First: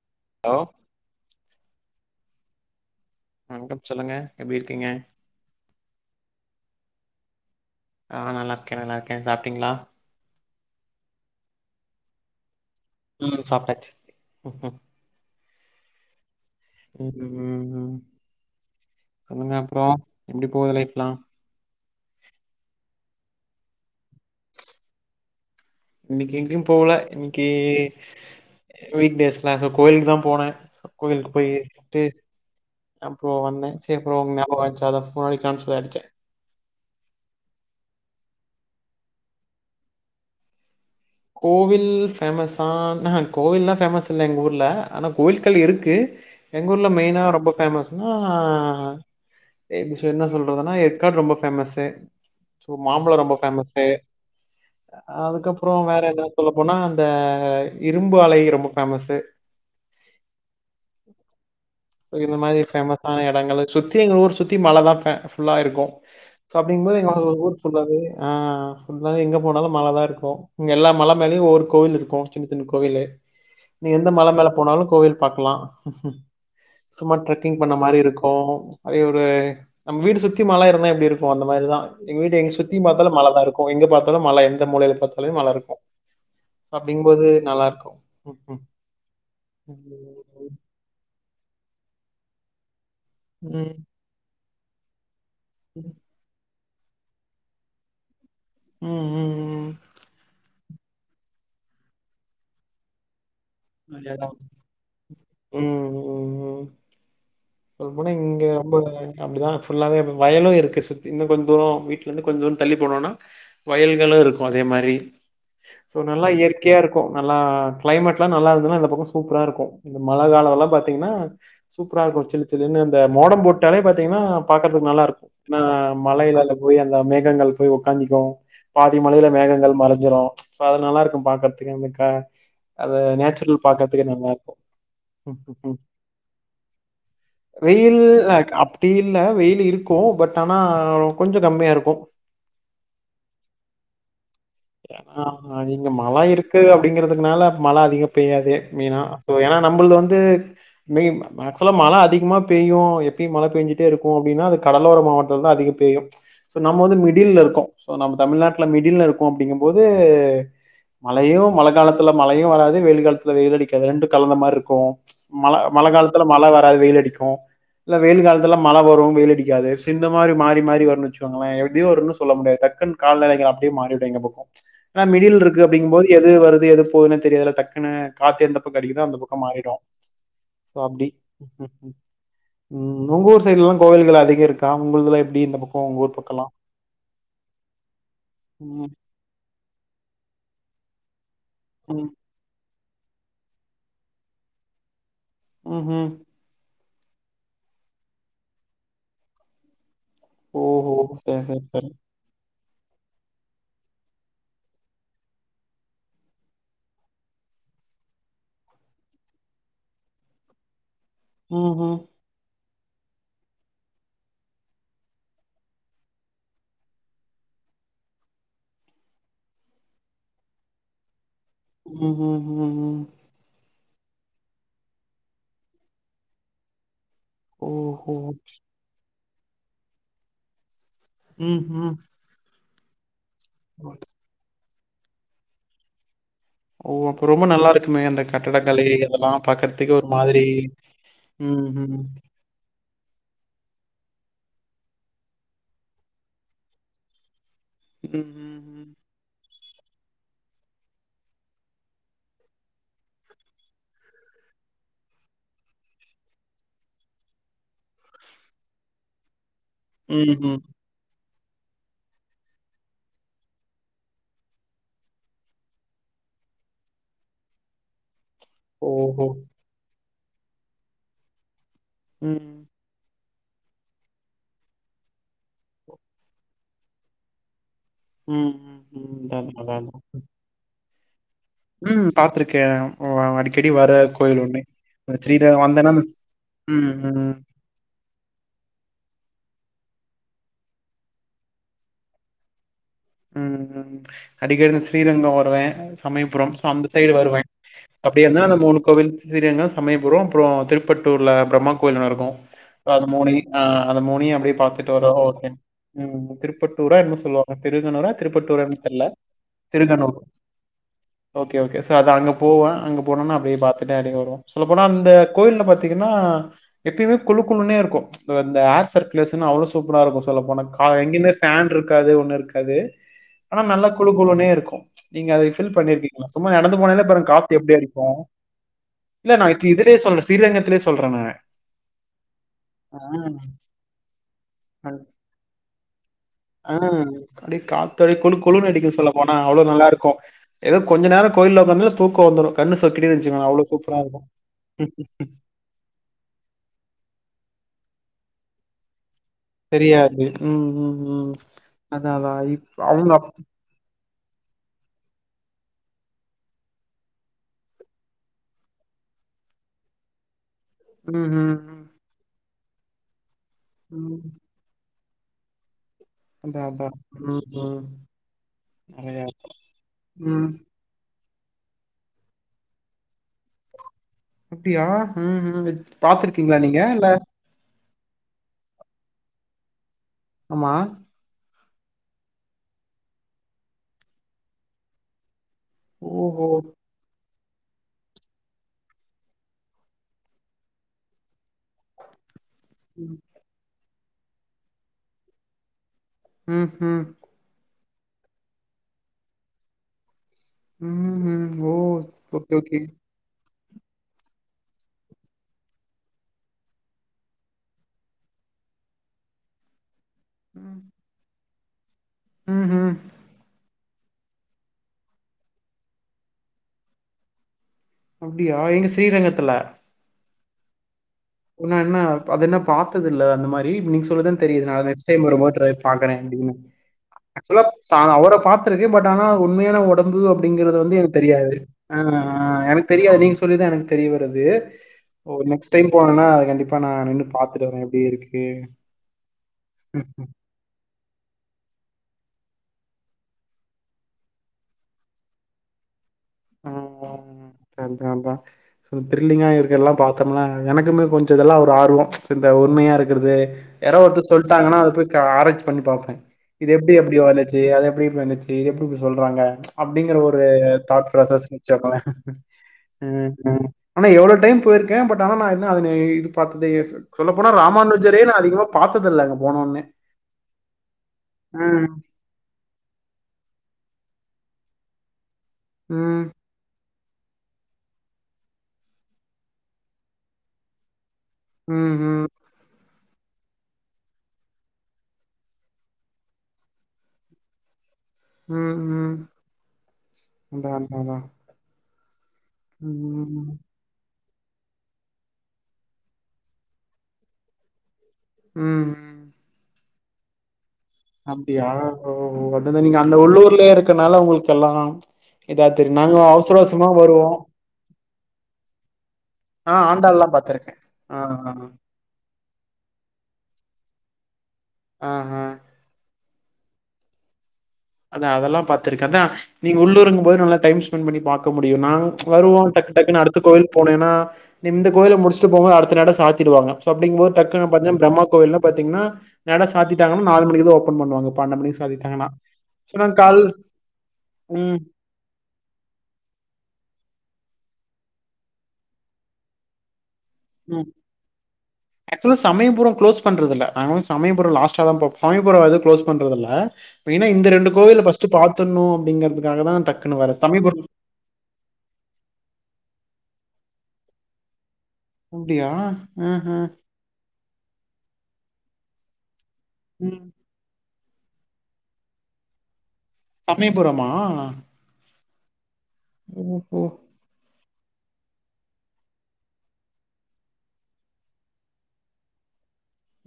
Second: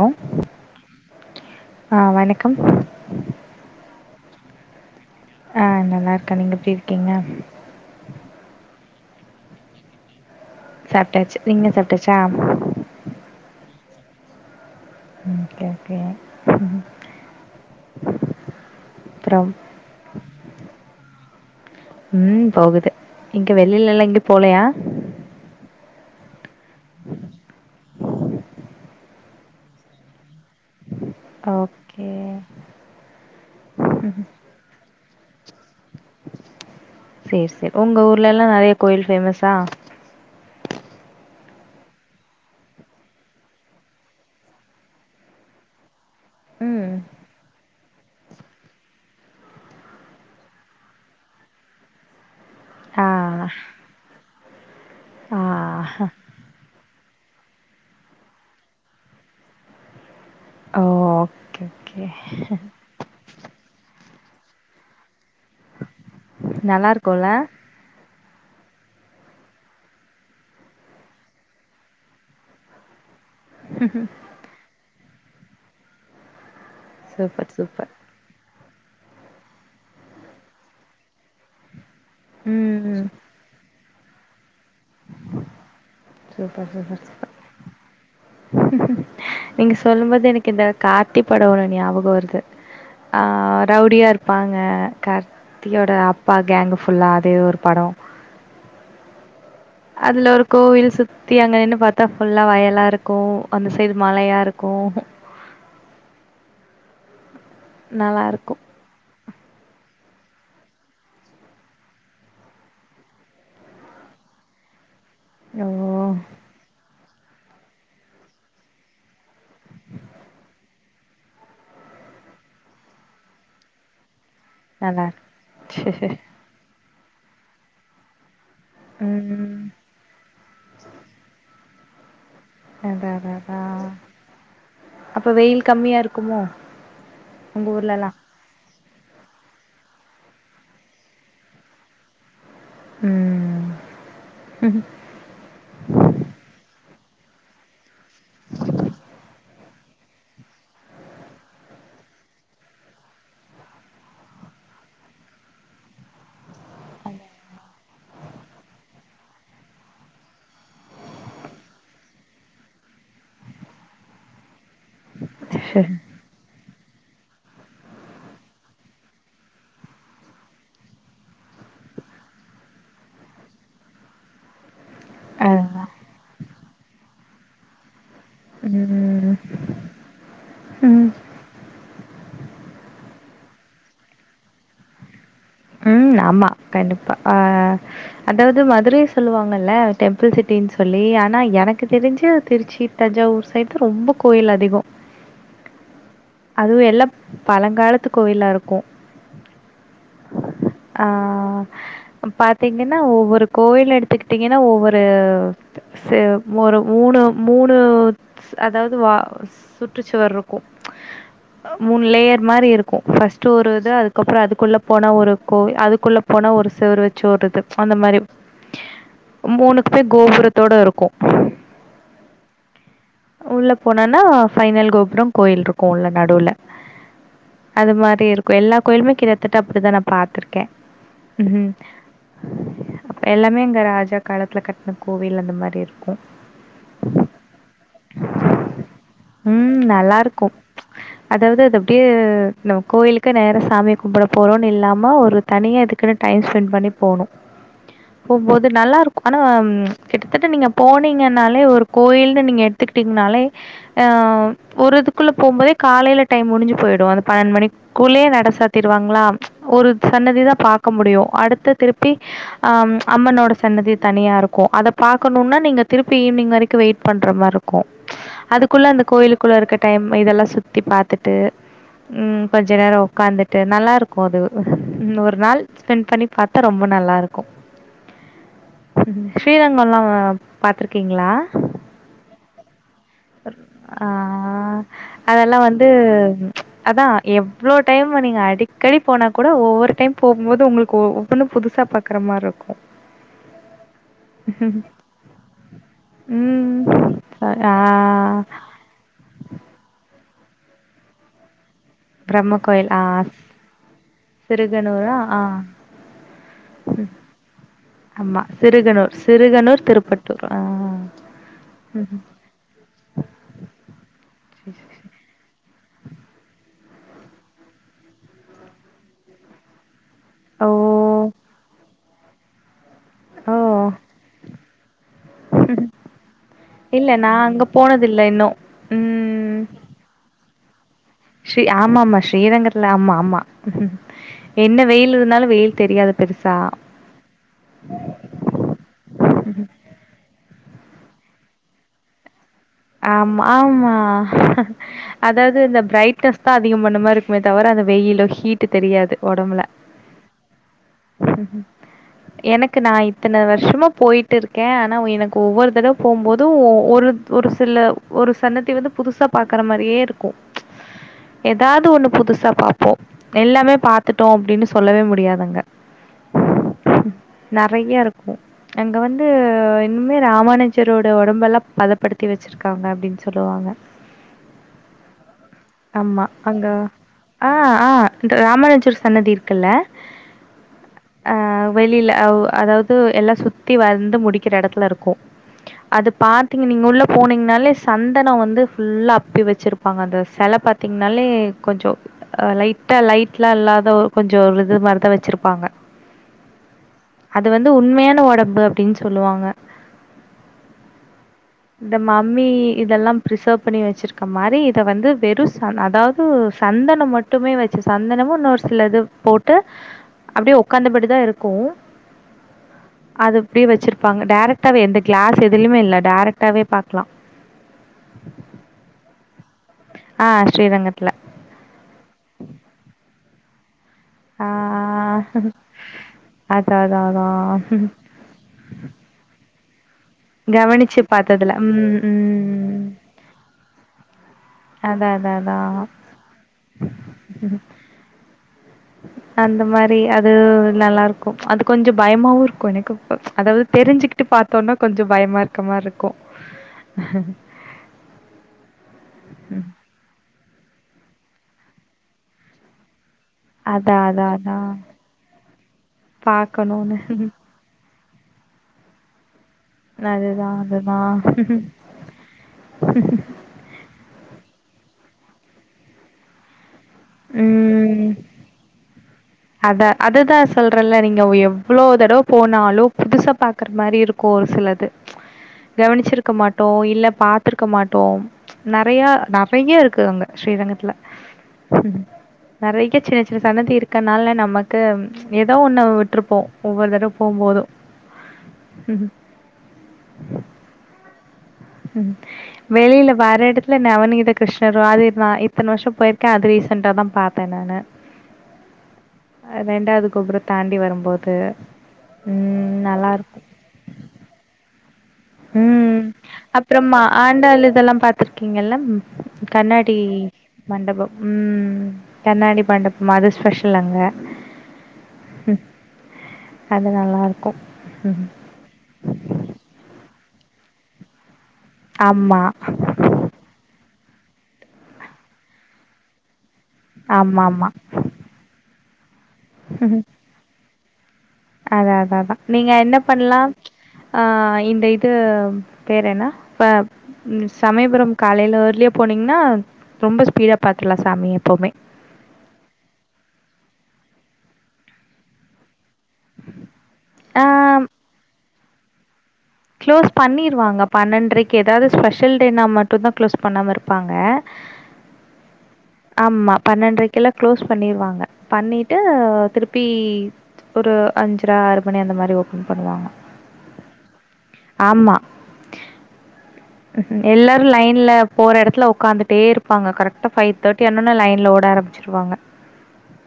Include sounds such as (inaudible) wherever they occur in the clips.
Hello hello ஆ வணக்கம் அ வணக்கம் சொல்லுங்க எப்டி இருக்கீங்க ஆஹ் நல்லா இருக்க நீங்க எப்டி இருக்கீங்க ஆஹ் நல்லா இருக்கேன் நல்லா இருக்கேன் சாப்டீங்ளா சாப்ட்டாச்சு நீங்க சாப்ட்டாச்சா ம் (unintelligible) ஓகே ஓகே ம் உம் உம் உம் அப்றம் சொல்லுங்க அப்புறம் எப்படி போகுது லைஃப்லாம் உம் போகுது இங்க வெளிலளா எங்கயு போலயா இனிக்கெங்கயும் போல இன்க்கி வீக்டேஸ்லாம் இப்ப கோயிலுக்கு தான் போனேன் கோயிலுக்கு போய்ட்டு ஓகே அப்புறம் வந்தே (unintelligible) செரி செரி உங்க ஊர்லலா நறைய கோயில் பேஃமஸா கோவில் பேமஸ் ஆன ஆஹா கோவில்லாம் பேமஸ் இல்ல எங்க ஊர்ல ஆனா கோவில்கள் இருக்கு எங்க ம் ஊர்ல மெயினா ரொம்ப பேமஸ்னா எப்டி என்ன சொல்றதுன்னா ஏற்காடு ரொம்ப பேமஸ் ஆ மாம்பழம் ரொம்ப பேமஸ் ஆ அதுக்கப்புறம் வேற என் சொல்லப்போனா அந்த இரும்பு அலை ரொம்ப பேஃமேசு ஓ ஓகே ஓகே சோ இந்த மாதிரி ஃபேமஸ் ஆன எடங்கள் சுத்தி எங்க ஊர் சுத்தி (unintelligible) ஃபுல்லா இருக்கும் சோ நல்லா அப்படிங்கும்பது எங்க வந்து இருக்குல்ல ஒரு ஊர் புல்லாவே நா ஃபுல்லாவே எங்க போனாலும் மழ தான் இருக்கும் இங்க எல்லா மல மேலயும் ஒவ்வொரு கோவில் இருக்கும் சின்ன சின்ன கோவிலு நீ எந்த மல மேல போனாலும் கோயில் பாக்கலாம் சும்மா சூப்பர் ட்ரெக்கிங் பண்ண சூப்பர் மாரி இருக்கோ அய ஒரு நம்ம வீடு சுத்தி மழ இருந்தா எப்டி இருக்கும் அந்த மாரிதான் எங்க வீடு எங்க ம் சுத்தியும் ம் பார்த்தாலும் மழை தான் இருக்கும் எங்க பார்த்தாலும் மழை எந்த மூலையில பார்த்தாலுமே மழ இருக்கும் சூப்பர் சூப்பர் சூப்பர் அப்படிங்கும்போது நல்லா இருக்கும் உம் உம் நீங்க சொல்லும் போது எனக்கு இந்த கா (unintelligible) படோ ஒண்ணு ஞாபகோ வருது ஆ ம். ரவுடியா இருப்பாங் ஆ (unintelligible) ம், த்தியோட அப்பா கேங்கு புல்லாதே ஒரு படோ ம், ம். அதுல ஒரு கோவில் சுத்தி அங்க நின்னு பாத்தா ஃபுல்லா வயலா இருக்கு அந்த சை (unintelligible) உம் உம் உம் சொல்ல போனா நல்லா இங்க இருக்கும் ரொம்பங்க அப்படிதான் ஃபுல்லாவவே வயலும் இருக்கு சுத்தி இன்னு கொஞ்ச தூர வீட்ல இருந்து கொஞ்ச தள்ளி போனோனா வயல்களு இருக்கு அதே மாரி ஓ சோ நல்லா இயற்கையா இரு கோ நல்லா க்ளைமேட் நல்லா இருன்னா பக்கம் சூப்பரா இருக்கும் இந்த மழ கால எல்லாம பாத்தீங்கன்னா சூப்பரா இருக்கும் சில்லு சில்லுனு இந்த மோடம் போட்டாலே பாத்தீங்கனா பாக்கறதுக்கு நல்லா இருக்கு ஏன்னா மழைல அங்க போய் அந் அ மேகங்கள் போய் உக்காந்துக்கு பாதி மலைல ம் மேகங்கள் மறஞ்சிரோ சோ அது நல்லா இருக்கு பாக்கறதுக்கே (unintelligible) அது அதா அதா அதா நேச்சுரல் பாக்குறதுக்கே நல்லா இருக்கு அப்ப வெயில் கம்மியா இருக்குமோ உங்க வெயில் ஊர்லலாம் (unintelligible) டி இல்ல வெயில் இருக்கும் பட் ஆனா கொஞ்ச கம்மியா இருக்கும் ம் (unintelligible) நீங்க மழை இருக்கு திங்குறதுனால மழ அதிகோ பெய்யாது மெய்னா சோ ஏன்னா நம்மள்து வந்து மெய் ஆக்சுவலா மழ அதிகமா பெய்யு எப்பயு மழ பேஞ்சுட்டே இருக்கும் அப்டின்னா அது கடலோர மாவட்டத்துலதா அதிகோ பெய்யு சோ நம்ம வந்து மிடில்ல இருக்கோ சோ நம்ம தமிழ்நாட்ல மிடில்ல இருக்கோ அப்டிங்கும்போது மழையு மழ காலத்துல மழையும் வராது வெயில் காலத்துல வெயில் அடிக்காது ரெண்டு கலந்த மாரிருக்கு மழ-மழ காலத்துல மழ வராது வெயில் அடிக்கு இல்ல வெயில் காலத்துல மழ வரு வெயில் அடிக்காது சோ இந்த மாரி மாறி மாறி வருன்னு வச்சுக்கோங்களே எப்டி வருன்னு சொல்ல முடியாது டக்குனு காலநிலைக அப்டியே மாறிடு எங்க பக்கம் ஆனா மிடில்ல இருக்கு அதுதான் அப்டிங்கும்போது எது வருது எது போதுன்னு தெரியாதுல தக்குன்னு காத்து எந்த பக்க அடிக்குதோ அந்த ம் பக்கம் மாறிடு சோ ம் அப்டி ம் ம் உங்க ஊர் சைடு்லல்லா கோவில்கள் அதிகோ இருக்கா உங்குள்துல எப் உம் ஆமா கண்டிப்பா ஆஹ் அதாவது ம் மதுரை சொல்லுவாங்குல டெம்பிள் சிட்டின்னு சொல்லி ஆனா எனக் எனக்கு ம் தெரிஞ்சு திருச்சிக் த் தஞ்சாவூர் சைடு தா ரொம்ப கோயில் அதிகோ ஹூ ஹும் அதுவும் எல்லாம் பழங்காலத்து கோவிலா இருக்கு ஓஹோ சரி ஹ சரி சரி பாத் ப்த்தீங்கன்னா ஒவ்வொரு கோயில எடுத்துக்கிட்டீங்கன்னா ஒவ்வொரு ச ஒரு மூணு மூணு அதாவது வா சுற்றுச்சுவர் இருக்கும் ம்ஹூம் மூணு லேயர் மாரி இருக் இருக்கும் ஃபஸ்ட்ட் ஒரு இது அதுக்கப்புறம் அதுக்குள்ளே போன ஒரு கோ அதுக்குள்ள போனா ஒரு செவறு வச்சி ஒரு இது அந்த மாதிரி மூணுக்குமே கோபுரத்தோடு இருக்கும் உம் உம் உம் உம் போனனா பைனல் கோபுரம் கோயில் இருக்கும் உள்ள நடுவுல அது ஓஹோ! மாதிரி இருக்கும் எல்லா கோயில்மே கிழே (unintelligible) அப்படி தானப் பாத்துருக்கே இம் உம் எல்லாமே இங்க ராஜா காலத்துல கட் அந் கோவில் அந்த மாரி இருக்கும் ஓ அப்ப ரொம்ப நல்லா இருக்குமே அந்த கட்டடகலை அதெல்லாம் ம் பாக்குறதுக்கு ஒரு மாதிரி நல்லாருக்கு அதாவது உம் அது ம் அப்டியே நம்ம கோயிலுக்கு நேரம் சாமி கும்பிட போறோம்னு இல்லாம சும்மா ஒரு தனியா இதுக்குன்னு டைம் ஸ்பெண்ட் பண்ணி போணும் ம், ம், போம்போது ம். நல்லா இருக்கும் ஆனா உம் கிட்டத்தட்ட நீங்க போனீங்கனாலே ஒரு கோயில்னு நீங்க எடுத்துக்கிட்டீங்கன்னாலே அஹ் ஒரு இதுக்குள்ள போகும்போதே காலையில டைம் முடிஞ்சு கிட்டத்தட்ட நீங்க போனிங்கனாலே ஒரு கோவில்னு நீங்க எடுத்துகிட்ங்கனாலே ஓஹோ போரதுக்குள்ள போம்போதா காலைலடைம் முடிஞ்சி போயிடும் அந்த பன்னெண்டு மணிக்குள்ளயே நட சாத்திருவாங்களா ஒரு ம், ம். சன்னதிதான் பாக்க முடியும் அடுத்த திருப்பி அஹ் அம்மனோட சன்னதி தனியா இருக்கும் அத அடுத்த திருப்பி அம்மனோட சன்னதி தனியா இருக்கும் அத பாக்கணும்னா நீங்க திருப்பி ஈவினிங் வரைக்கும் வெயிட் பண்ற மாறுக்கும் அதுக்குள்ள அந்த ஓஹோ! கோயிலுக்குள்ளே இருக்க டைம் இதெல்லாம் சுத்தி பார்த்துட்டு ம், உம் கொஞ்ச நேரம் உக்கார்ந்துட் து நல்லா இருக் அது ஒரு நாள் ஸ்பெண்ட் பண்ணி பார்த்தா ரொம்ப நல்லா இருக்கும் ம், ம், ம். அதான், ஸ்ரீரங்கம் எல்லாம் பாத்ரரூ கிங்ல உம் பாத்திருக்கேன் அடிக்கடி வர ஆ கோயில் ஒண்ணு அதெல்லா ஸ்ரீரகம் வந்து வந்தேன்னா அ உம் அதா உம் எவ்ளோ டைம் நீங்க அடிக்கடி போனா கூட ஒவ்வொரு டைம் போகம்மோது உங்களுக்கு ஒவ்வொன்னு புதுசா பாக்குற மாதிரி இருக்கும் ஹம்ம் அடிக்கடி ஸ்ரீரங்கம் வருவேன் சமயபுரம் சோ அந்த சைடு ம் வருவேன் ஆ அப்படிய இருந்தா‌ அந்த மூணு கோவில் ஸ்ரீரங்கம் சமயபுரம் அப்புறோ திருப்பட்டூர்ல ப்ரம்ம கோயிலா இருக்கும் பிரம்ம கோயில் ஆ அது மோனி ஹ அந்த மோனி அப்படியே பாத்துட்டு வர சிறுகனூரா ஆ (unintelligible) திருப்பட்டூரா என்னமொ சொல்லுவாங்க திருகனூரா ஆமா திருப்பத்தூரான்னு தெர்ல சிறுகனூர் சிறுகனூர் திருகனூர் திருப்பட்டூர் ஆ ஓகே ஓகே சோ அது ம்ஹ்ம். அங்க போவே அங்க போனன்னா அப்டியே பாத்துட்டு அப்டியே வருவோ சொல்லப்போனா அந்த கோவி யில பாத்தீங்கன்னா எப்பயுமே குளுக்குளுனே இருக்கும் இந்த இந்த ஏர் சர்குலேஷன் அவ்ளோ சூப்பரா இருக்கும் சொல்ல போன ஓ கா எங்கியுமே ஃபேன் இருக் (unintelligible) அது ஒண்ணு இருக்கு அது ஓ ஆனா நல்ல குளுகுளுனே இருக்கும் நீங்க அத ஃபீல் பண்ணிருக்கீங்ளா சும்மா நடந்து போனாலே இல்ல பாருங்க நா காத்து அங்க எப்டி அடிக்கும் போனதில்ல இன்னு இல்ல நான் ம் இதுலயே சொல்றேன் (unintelligible) ஸ்ரீ ஆமா-ஆமா ஸ்ரீரங்கத்துல ஆ ஆமா-ஆமா என்ன அன் வெயில் இருந்தாலும் வெயில் தெரியாது பெருசா ஆ அப்டியே காத்து குளுகுளுன்னு அடிக்கு சொல்லப் போனா அவ்ளோ நல்லா இருக்கும் ஏதோ கொஞ்ச நேரோ கோயில்ல வந்து தூக்கோ வந்தரு ஆமா-ஆமா ம் அதாவது இந்த பிரைட்னஸ்தா அதிகம் பண்ண மாரி இருக்குமே தவிர அந்த வெயிலு ஹீட்டு் தெரியாது ஒடம்புல தெரியாது ம்-ம்-ம் அதா அதா இப் அவுங்க அப் ட்டிருக்கே ஆனா எனக்கு ஒவ்வொரு தடவை போம்போதும் ஒவ் ஒரு ஒரு இதுல ஒரு சன்னதி வந்து புதுசா பாக்குற மாதிரியே இருக்கும் ம் ம் ஏதாவது ஒன்னு புதுசா பாப்போம் எல்லாமே ம் ம் பாத்துட்டோ அப்டின்னு சொல்லவே முட் முடியாதங்க அதா அதா ம் ம் நெறைய இருக்கு அங்க வந்து நெறையா இன்னுமே ம் ராமானுஜரோட ஒடம் நல்லா பதப்படுத் ட்டி வச்சிருக்காங்க அப்டின்னு அப்டியா ம் ம்ஹும் இது ஆமா. பாத்துருக்கீங்களா அங்க நீங்க இல்ல ஆ, ஆ. ராமானுஜர் சன்னதி இருக்குல்ல ஆமா வெளில அவ் அதாவது எல்லா சுத்தி வந்து முடிக்கிற எடத்துல இருக்கு அது ஓஹோ பாத்தீங்க நீங்க உள்ள போனிங்னாலே சந்தனம் வந்து ஃபுல்லா அப்பி வச்சிருப்பாங்க அந்த செல பாத்திங்கனாலே கொஞ்சோ அ லைட்டா ம் லைட்லா இல்லாத கொஞ்ச விழுகுற மாரிதா வச்சிருப்பாங்க ம் ஹும் இது உண்மையான ஒடம்பு அப்டின்னு சொல்லுவாங்க ம் ம் ஓ இந்த மம்மி ஓகே ஓகே இதெல்லா பிரிசர்வ் பண்ணி வச்சிருக்க மாரி இத வந்து வெறு ச அதாவது சந்தனோ மட்டுமே வச்சு சந்தனமு இன்னொரு சில இது போட்டு அப்டியே ம் உக்காந்தபடிதா இருக் க்கும் ம் ம் அது அப்டியே வச்சிருக் ப்பாங்க டைரக்டாவே எந்த கிளாஸ் எதுலுமே இல்ல டைரக்ட் ட்டாவே பாக்கலா அப்டியா எங்க ஸ்ரீரங்கத்துல ஆ ஸ்ரீரங்கத்துல ன்ன என்ன அது என்ன பாத்தது இல்ல அந்த மாரி (unintelligible) சொல்லிதா ஆ தெரியது நா நெக்ஸ்ட் டைம் வரும்போது ட்ரை பாக்கறே அப்டினு அதான் அதான் ஆக்சுவலா அதான். நா அவர பாத்துருக்கேன் பட் ஆனா உண்மையான உடல் இருந்தது அப்டிங்கிறது வந்து கவனிச்சு எனக்கு பாத்ததுல. தெரியாது ஆ ம் ம். எனக்கு தெரியாது நீங்க சொல்லிதா எனக்கு தெரிய வருது அதான் ஓ அதான் நெக்ஸ் அதான். டைம் போனேனா அது கண்டிப்பா நா நின்னு பாத்துட்டு வரேன் எப்டி இருக்கு அந்த மாரி அது நல்லா இருக்கும் அது கொஞ்ச பயமாவு இருக்கும் எனக்கு இப்ப அதாவது தெரிஞ்சசுக்கிட்டு பாத்தோம்னா கொஞ்ச பயமா இருக்க மாரி இருக் ம்-ம்-ம் அதான்- அதான் சோ த்ரில்லிங்கா ம். இருக்கு எல்லாம் பாத்தோம்னா அ எனக்குமே கொஞ்ச இதெல்லா ஒரு ஆர்வோ இந்த உண்மையா இருக் இருக்குறது யாராவது அதான் ஒருத்தர் அதான் அதான். சொல்ட்டாங்கன்னா அத போய் க ஆராச்சி பண்ணி பாப்பேன் இது பாக்கணும்னு. எப்டி-அப்டி வந்துச்சு அது எப்டி வந்துச்சு இது எப்டி இப்டி சொல்றாங்க அப்டிங்கற ஒரு அதுதான் தாட் அதுதான். (unintelligible) ஆ ஆ ஆனா இப் எவ்ளோ டைம் போயிருக்கே பட் ஆனா நா என்ன அதுன இது பாத்ததே யோச சொல்லப் போனா ராமானுஜரே நா அதிகமா பாத் அத அதுதா சொல்றல்ல நீங்க எவ்ளோ ம் தடவை போனாலு புதுசா பாக்குற மாரி இருக்கு ஒரு சிலது ம் கவனிச்சிருக்க மாட்டோ இல்ல பாத்துருக்க மாட்டோ நெறைய-நெறைய இருக்கு அங்க ஸ்ரீரங்கத்துல ம் ம் நெறைய (unintelligible) சில சன்னதி இருக் க்கனால நமக்கு ஏதோ ஒன்ன விட்ருப்போ ஒவ்வொரு தடவ போம்போதும் ம். ம்-ம் அதான்-அதான் அதா ம் வெளியில வர ம் எடத்துல நவநீதக் கிருஷ்ணரு ஆதிர் நா இத்தன வருஷோ போயிருக்கே அது ரீசன்டாதா பாத்தேன் நானு ம்-ம் கோபுரத்தான் அப்டியா ஓ-ஓ அதுதா நீங்க அந்த உள்ளூர்லயே இருக்கனால உங்களுக்கு எல்லா இதா உம் தெரியு நாங்க அவசர அவசரமா அப்புறம்மா வருவோ ஆண்டாள் இதெல்லாம் பாத்திருக்கீங்கல்ல ஆ கண்ணாடி ஆண்டாள்லா பாத்திருக்கே மண்டபம் ஆ ஆ உம் கண்ணாடி மண்டபம் மதுஸ்பேஷ இல்லங்க ஆஹ் ஆஹ் அது நல்லாருக்கும் அதான் அதெல்லாம் பாத்துருக்கேன் அதான் நீங்க உள்ளூருங்கபோது நல்லா டைம் ஸ்பெண்ட் பண்ணி பாக் போ முடியும் நாங்க ஆமா வருவோம் டக்கு டக்குன்ன அடுத்த கோவில் போனேன்னா இந்த கோயில முடிச்சுட்டு போக அடுத்த நட சாத்திடுவாங்க சோ அப்டிங்கமோது ஆமா ஆமா டக்குன்னு பாத்த பிரம்மா கோவில்லா பாத்தீங்கன்னா (inaudible) நட சாத்திட்டாங்கன்னா நாலு மணிக்குதான் ஓப்ப போன் பண்ணுவாங்க பன்னெண்டு மணிக்கு அத - அத சாத்திட்டாங்கன்னா அதான் நீங்க சோ என்ன நாங்க கால் பண்ணலாம் ஆஹ ம் இந்த இது பேர் என்னா ம் சமயபுரம் காலையில ஏர்லியா போனீங்கன்னா ரொம்ப ஸ்பீடா உம் பாத்துரலா சாமி எப்பவுமே ஆக்சுலா சமயபுரம் க்ளோஸ் பண்றதுல நாங்களும் சமய றம் லாஸ்ட்டதான் போவும் (unintelligible) க்ளோஸ் பண்றதுல்ல மெய்னா இந்த ரெண்டு கோயில ஃபர்ஸ்ட் பார்த் துனோ அப்டிங்கறது கிளோஸ் பண்ணிருவாங்க பன்னென்றரைக்கு ஏதாவது ஸ்பெஷல் டே நா மட் இப்பதான் க்ளோஸ் பண்ணாம இருப்பாங்க அப்டியா? ஆஹ. ஆமா பன்னெண்டரைக்குலாம் க்ளோஸ் பண்ணிருவாங்க பண்ணிட்டு திருப்பி ம். ஒரு அஞ்சர ஆறு மணி அந்த மாதிரி ஓப்பன் பண்ணுவாங்க சமயபுரமா ஆமா. ஓஹோ ம்ஹ்ம். எல்லாரும் லைன்ல போற இடத்துல உட்காந்துட்டே இருப்பாங்க கரெக்டா பைவ் தேர் க்கு என்னன்னா லைன்ல ஓட ஆரம்பிச்சிருவாங்க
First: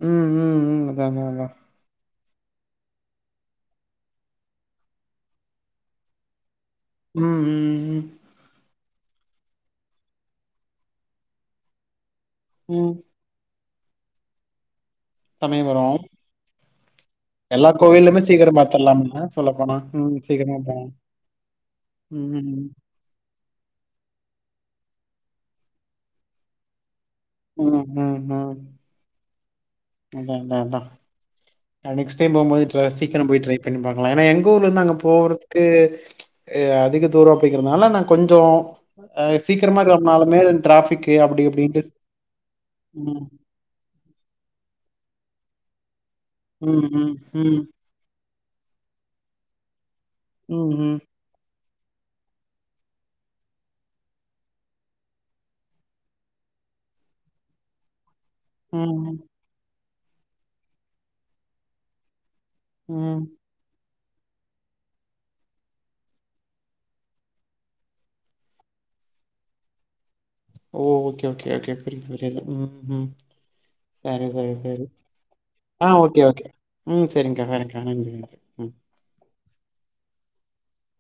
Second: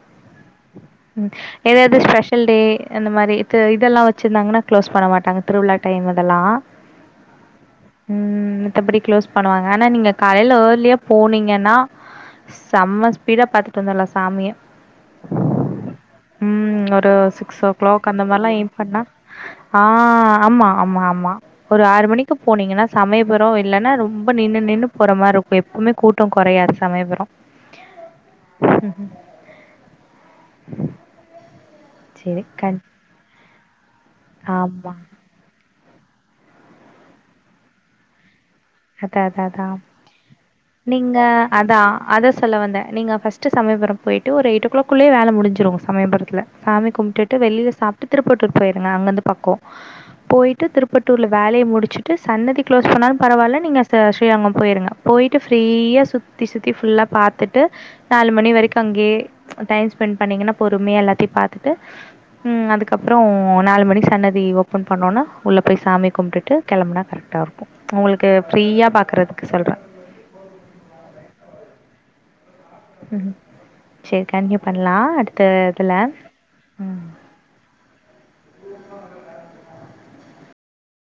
ம், ம், ம். அதான், அதான், அதான். ஏதாவது ஸ்பெஷ் ல்டே அந்த மாரி இது போன்று இதெல்லாம் வச்சருந்தாங்கன்னா க்ளோஸ் பண்ண மாட்டாங்க திருவிழா டைம் அதெல்லாம் உம் - உம் - உம் எப்டி க்ளோஸ் பண்ணுவாங்க ஆனா நீங்க காலைல ஏர்லியா போனீங்கன்னா ம். செம்ம ஸ்பீடா பாத்து (unintelligible) வந்தரலா சாமிய சமயபுரம். ம் ஒரு சிக்ஸ் ஓ எல்லா கிளாக் கோவில்லுமே அந்த மாரில்லா சீக்கிரம் எய்ம் பண்ணா பாத்துர்லாம்ல சொல்லப்போனா. ஆ ம். சீக்கிரமா ஆமா போலாம். ஆமா ஆமா ஒரு ஆறு ம், மணிக்கு ம், ம். போனீங்கன்னா சமைய புரோ இல்லன்னா ரொம்ப நின்னு நின்னு போற மாரி இருக்கும் எப்பவுமே கூட்டோ கொறையாது சமயபுரோ ம் ம் ம் அதான் அதான் அதான் நா நெக்ஸ்ட் டைம் சேரி போகும் போது கண் ட்ர சீக்கிர போய் ட்ரை (unintelligible) ஏன்னா எங்க ஊர்ல இருந்து ஆமா அங்க போறதுக்கு ஆ அதிக தூரோ அப்டிங்கறதுனால நா கொஞ்சோ அதா அ அதா அதான் சீக்கிரமா கெளம்புனாலுமே டிராஃபிக்கு நீங்க அப்டி இப்டின்ட்டு அதான் அதா சொல்ல வந்த நீங்க ம். ஃபர்ஸ்ட்டடு சமயபுரோ போயிட்டு ஒரு எயிட் ஓ கிளாக் குள்ளயே வேல முடிஞ்சிரும் சமயபுரத் இல்ல ம், சாமி ம், கும்ட்டுட்டு ம், வெளில சாப்ட்டு திருப்பத்தூர் போயிருங்க அங்க இருந்து பக்கோ போயிட்டு ம், ம், திருப்பத்தூர்ல வேலைய முடிச் ச்சிட்டு சன்னதி க்ளோஸ் பண்ணாலு பரவால்லன்னு (unintelligible) ஸ்ரீரங்கம் போயிருங்க போயிட்டு ஃப்ரீயா சுத்தி சுத்தி ஃபுல்லா பாத்துட்டு நாலு மணி வரைக்கு அங்கயே ம், டைம் ஸ்பெண்ட் பண்ணீங்கன்னா பொறுமையா எல்லாத்தையு பாத்துட்டு ம் அதுக்கப்றோ நாலு மணிக் சன்னதி ஓப்பன் பண்ணவுட்னே உள்ள போய் சாமி கும்டுட்டு கெளம்புனா கரெக்டா இருக்கும் உங்களுக் க்கு ப்ரீயா பாக்கறதுக்கு சொல்ற ஓ ஓகே ஓகே ஓகே புரியுது புரியுது ம் ம் ம் சேரி சரி சரி கண்டினியூ சரி பண்ணலா அடுத்த ஆ இதுல ஓகே ஓகே ம் சரி்ங்க்கா சரிங்க்கா நன்றி நன்றி ம்